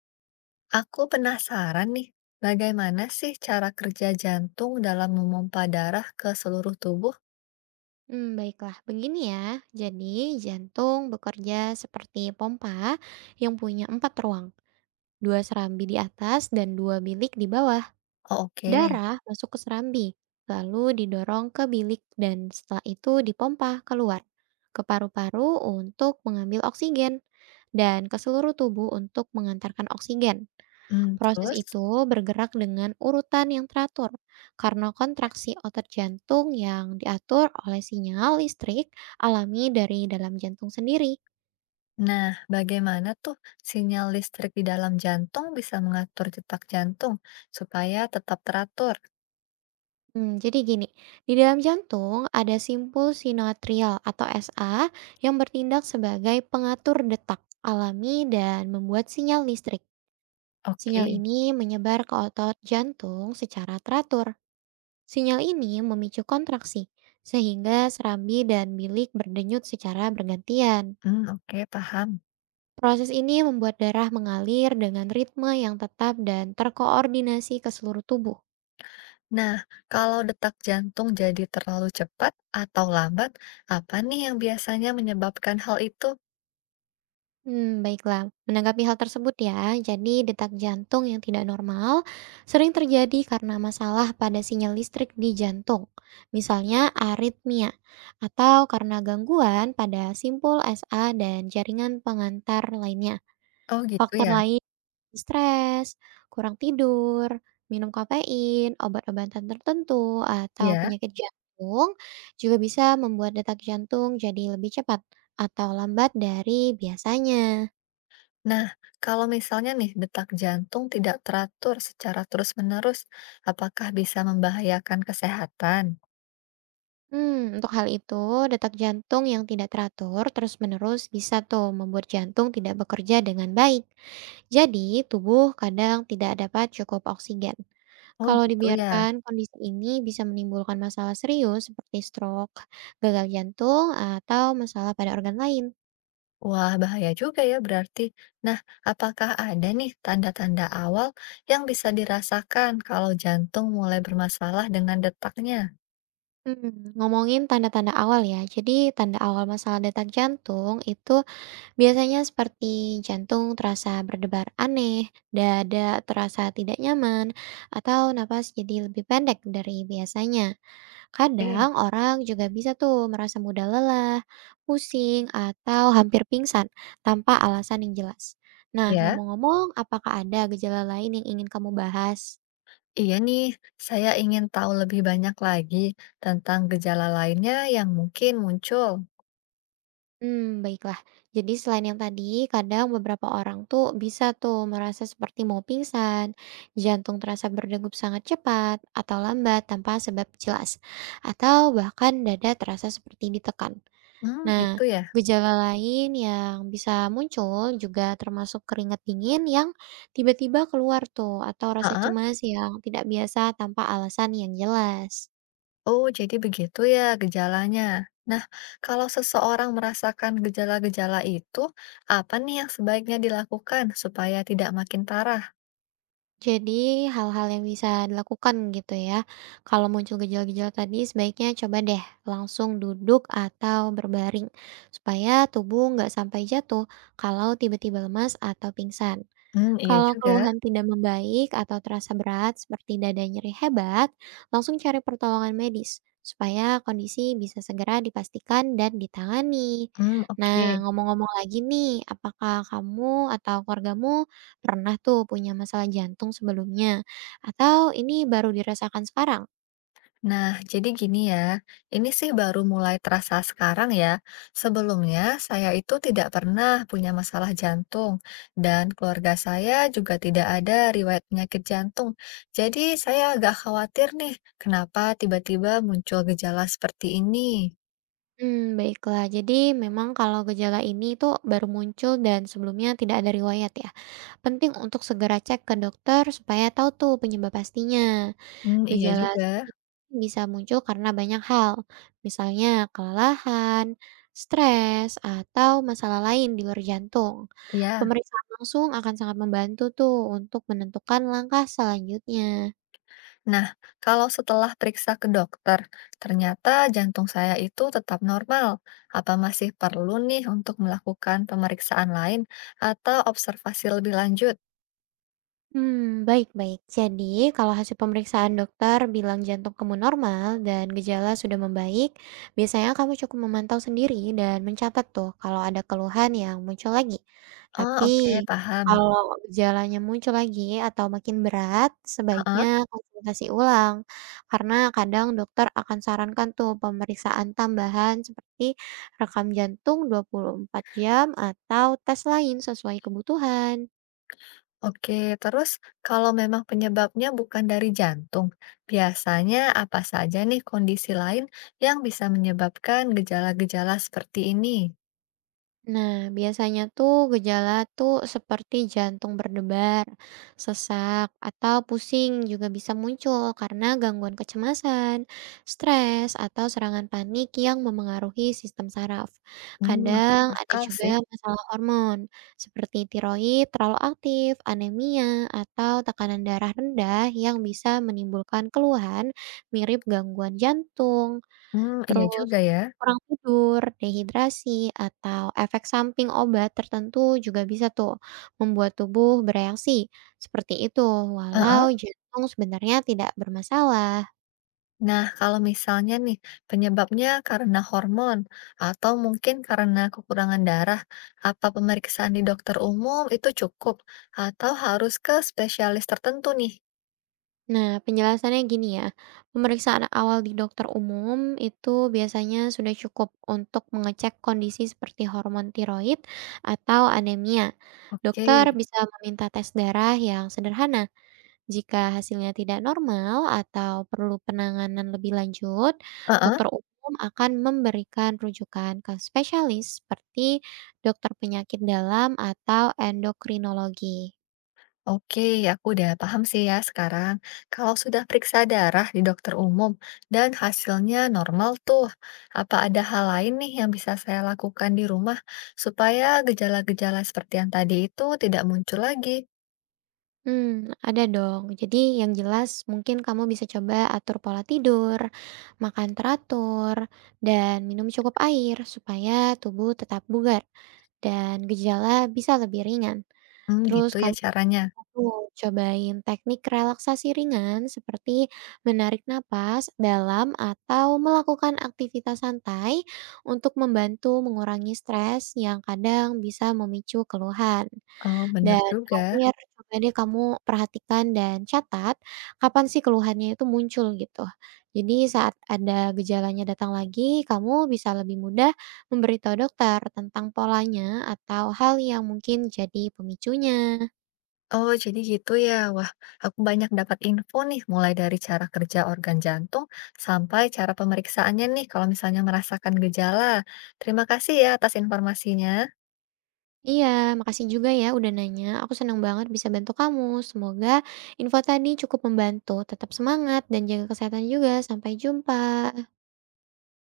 Aku penasaran nih, bagaimana sih cara kerja jantung dalam memompa darah ke seluruh tubuh? Baiklah, begini ya. Jadi, jantung bekerja seperti pompa yang punya empat ruang, dua serambi di atas dan dua bilik di bawah. Oh, oke. Darah masuk ke serambi, lalu didorong ke bilik dan setelah itu dipompa keluar ke paru-paru untuk mengambil oksigen dan ke seluruh tubuh untuk mengantarkan oksigen. Proses Terus? itu bergerak dengan urutan yang teratur karena kontraksi otot jantung yang diatur oleh sinyal listrik alami dari dalam jantung sendiri. Nah, bagaimana tuh sinyal listrik di dalam jantung bisa mengatur detak jantung supaya tetap teratur? Jadi gini, di dalam jantung ada simpul sinoatrial atau SA yang bertindak sebagai pengatur detak alami dan membuat sinyal listrik. Sinyal Oke. ini menyebar ke otot jantung secara teratur. Sinyal ini memicu kontraksi, sehingga serambi dan bilik berdenyut secara bergantian. Hmm, oke, paham. Proses ini membuat darah mengalir dengan ritme yang tetap dan terkoordinasi ke seluruh tubuh. Nah, kalau detak jantung jadi terlalu cepat atau lambat, apa nih yang biasanya menyebabkan hal itu? Baiklah. Menanggapi hal tersebut ya, jadi detak jantung yang tidak normal sering terjadi karena masalah pada sinyal listrik di jantung, misalnya aritmia, atau karena gangguan pada simpul SA dan jaringan pengantar lainnya. Oh, gitu Faktor ya. lain stres, kurang tidur, minum kafein, obat-obatan tertentu, atau Ya. penyakit jantung juga bisa membuat detak jantung jadi lebih cepat atau lambat dari biasanya. Nah, kalau misalnya nih detak jantung tidak teratur secara terus-menerus, apakah bisa membahayakan kesehatan? Untuk hal itu, detak jantung yang tidak teratur terus-menerus bisa tuh membuat jantung tidak bekerja dengan baik. Jadi, tubuh kadang tidak dapat cukup oksigen. Oh Kalau gitu ya. dibiarkan, kondisi ini bisa menimbulkan masalah serius seperti stroke, gagal jantung, atau masalah pada organ lain. Wah, bahaya juga ya berarti. Nah, apakah ada nih tanda-tanda awal yang bisa dirasakan kalau jantung mulai bermasalah dengan detaknya? Ngomongin tanda-tanda awal ya. Jadi, tanda awal masalah detak jantung itu biasanya seperti jantung terasa berdebar aneh, dada terasa tidak nyaman, atau napas jadi lebih pendek dari biasanya. Eh, Kadang orang juga bisa tuh merasa mudah lelah, pusing, atau hampir pingsan tanpa alasan yang jelas. Nah, ya. ngomong-ngomong, apakah ada gejala lain yang ingin kamu bahas? Iya nih, saya ingin tahu lebih banyak lagi tentang gejala lainnya yang mungkin muncul. Baiklah. Jadi selain yang tadi, kadang beberapa orang tuh bisa tuh merasa seperti mau pingsan, jantung terasa berdegup sangat cepat atau lambat tanpa sebab jelas, atau bahkan dada terasa seperti ditekan. Hmm, Nah, gitu ya. gejala lain yang bisa muncul juga termasuk keringat dingin yang tiba-tiba keluar tuh atau rasa Heeh. cemas yang tidak biasa tanpa alasan yang jelas. Oh, jadi begitu ya gejalanya. Nah, kalau seseorang merasakan gejala-gejala itu, apa nih yang sebaiknya dilakukan supaya tidak makin parah? Jadi, hal-hal yang bisa dilakukan gitu ya. Kalau muncul gejala-gejala tadi, sebaiknya coba deh langsung duduk atau berbaring supaya tubuh nggak sampai jatuh kalau tiba-tiba lemas atau pingsan. Hmm, iya Kalau juga. keluhan tidak membaik atau terasa berat seperti dada nyeri hebat, langsung cari pertolongan medis supaya kondisi bisa segera dipastikan dan ditangani. Hmm, Nah, oke. ngomong-ngomong lagi nih, apakah kamu atau keluargamu pernah tuh punya masalah jantung sebelumnya? Atau ini baru dirasakan sekarang? Nah, jadi gini ya, ini sih baru mulai terasa sekarang ya. Sebelumnya saya itu tidak pernah punya masalah jantung dan keluarga saya juga tidak ada riwayat penyakit jantung. Jadi saya agak khawatir nih, kenapa tiba-tiba muncul gejala seperti ini. Baiklah. Jadi memang kalau gejala ini itu baru muncul dan sebelumnya tidak ada riwayat ya. Penting untuk segera cek ke dokter supaya tahu tuh penyebab pastinya. Mmm, iya Gejala juga, seperti ini bisa muncul karena banyak hal, misalnya kelelahan, stres, atau masalah lain di luar jantung. iya. Pemeriksaan langsung akan sangat membantu tuh untuk menentukan langkah selanjutnya. Nah, kalau setelah periksa ke dokter, ternyata jantung saya itu tetap normal, apa masih perlu nih untuk melakukan pemeriksaan lain atau observasi lebih lanjut? Baik, baik. Jadi, kalau hasil pemeriksaan dokter bilang jantung kamu normal dan gejala sudah membaik, biasanya kamu cukup memantau sendiri dan mencatat tuh kalau ada keluhan yang muncul lagi. Oh, Tapi, oke, paham. kalau gejalanya muncul lagi atau makin berat, sebaiknya Heeh, konsultasi ulang, karena kadang dokter akan sarankan tuh pemeriksaan tambahan seperti rekam jantung 24 jam atau tes lain sesuai kebutuhan. oke. Terus kalau memang penyebabnya bukan dari jantung, biasanya apa saja nih kondisi lain yang bisa menyebabkan gejala-gejala seperti ini? Nah, biasanya tuh gejala tuh seperti jantung berdebar, sesak, atau pusing juga bisa muncul karena gangguan kecemasan, stres, atau serangan panik yang memengaruhi sistem saraf. Mmm, masuk Kadang ada akal sih. juga masalah hormon seperti tiroid terlalu aktif, anemia, atau tekanan darah rendah yang bisa menimbulkan keluhan mirip gangguan jantung. Mmm, iya Terus juga ya. kurang tidur, dehidrasi, atau efek samping obat tertentu juga bisa tuh membuat tubuh bereaksi seperti itu, Heeh. walau jantung sebenarnya tidak bermasalah. Nah, kalau misalnya nih penyebabnya karena hormon atau mungkin karena kekurangan darah, apa pemeriksaan di dokter umum itu cukup atau harus ke spesialis tertentu nih? Nah, penjelasannya gini ya, pemeriksaan awal di dokter umum itu biasanya sudah cukup untuk mengecek kondisi seperti hormon tiroid atau anemia. Oke. Dokter bisa meminta tes darah yang sederhana. Jika hasilnya tidak normal atau perlu penanganan lebih lanjut, Heeh. dokter umum akan memberikan rujukan ke spesialis seperti dokter penyakit dalam atau endokrinologi. Oke, aku udah paham sih ya sekarang. Kalau sudah periksa darah di dokter umum dan hasilnya normal tuh, apa ada hal lain nih yang bisa saya lakukan di rumah supaya gejala-gejala seperti yang tadi itu tidak muncul lagi? Ada dong. Jadi yang jelas mungkin kamu bisa coba atur pola tidur, makan teratur, dan minum cukup air supaya tubuh tetap bugar dan gejala bisa lebih ringan. Hmm, Terus gitu ya kamu caranya. betul, cobain teknik relaksasi ringan seperti menarik napas dalam atau melakukan aktivitas santai untuk membantu mengurangi stres yang kadang bisa memicu keluhan. Oh, benar Dan juga. terakhir, coba deh kamu perhatikan dan catat kapan sih keluhannya itu muncul gitu. Jadi saat ada gejalanya datang lagi, kamu bisa lebih mudah memberitahu dokter tentang polanya atau hal yang mungkin jadi pemicunya. Oh, jadi gitu ya. Wah, aku banyak dapat info nih, mulai dari cara kerja organ jantung sampai cara pemeriksaannya nih, kalau misalnya merasakan gejala. Terima kasih ya atas informasinya. Iya, makasih juga ya udah nanya. Aku senang banget bisa bantu kamu. Semoga info tadi cukup membantu. Tetap semangat dan jaga kesehatan juga. Sampai jumpa.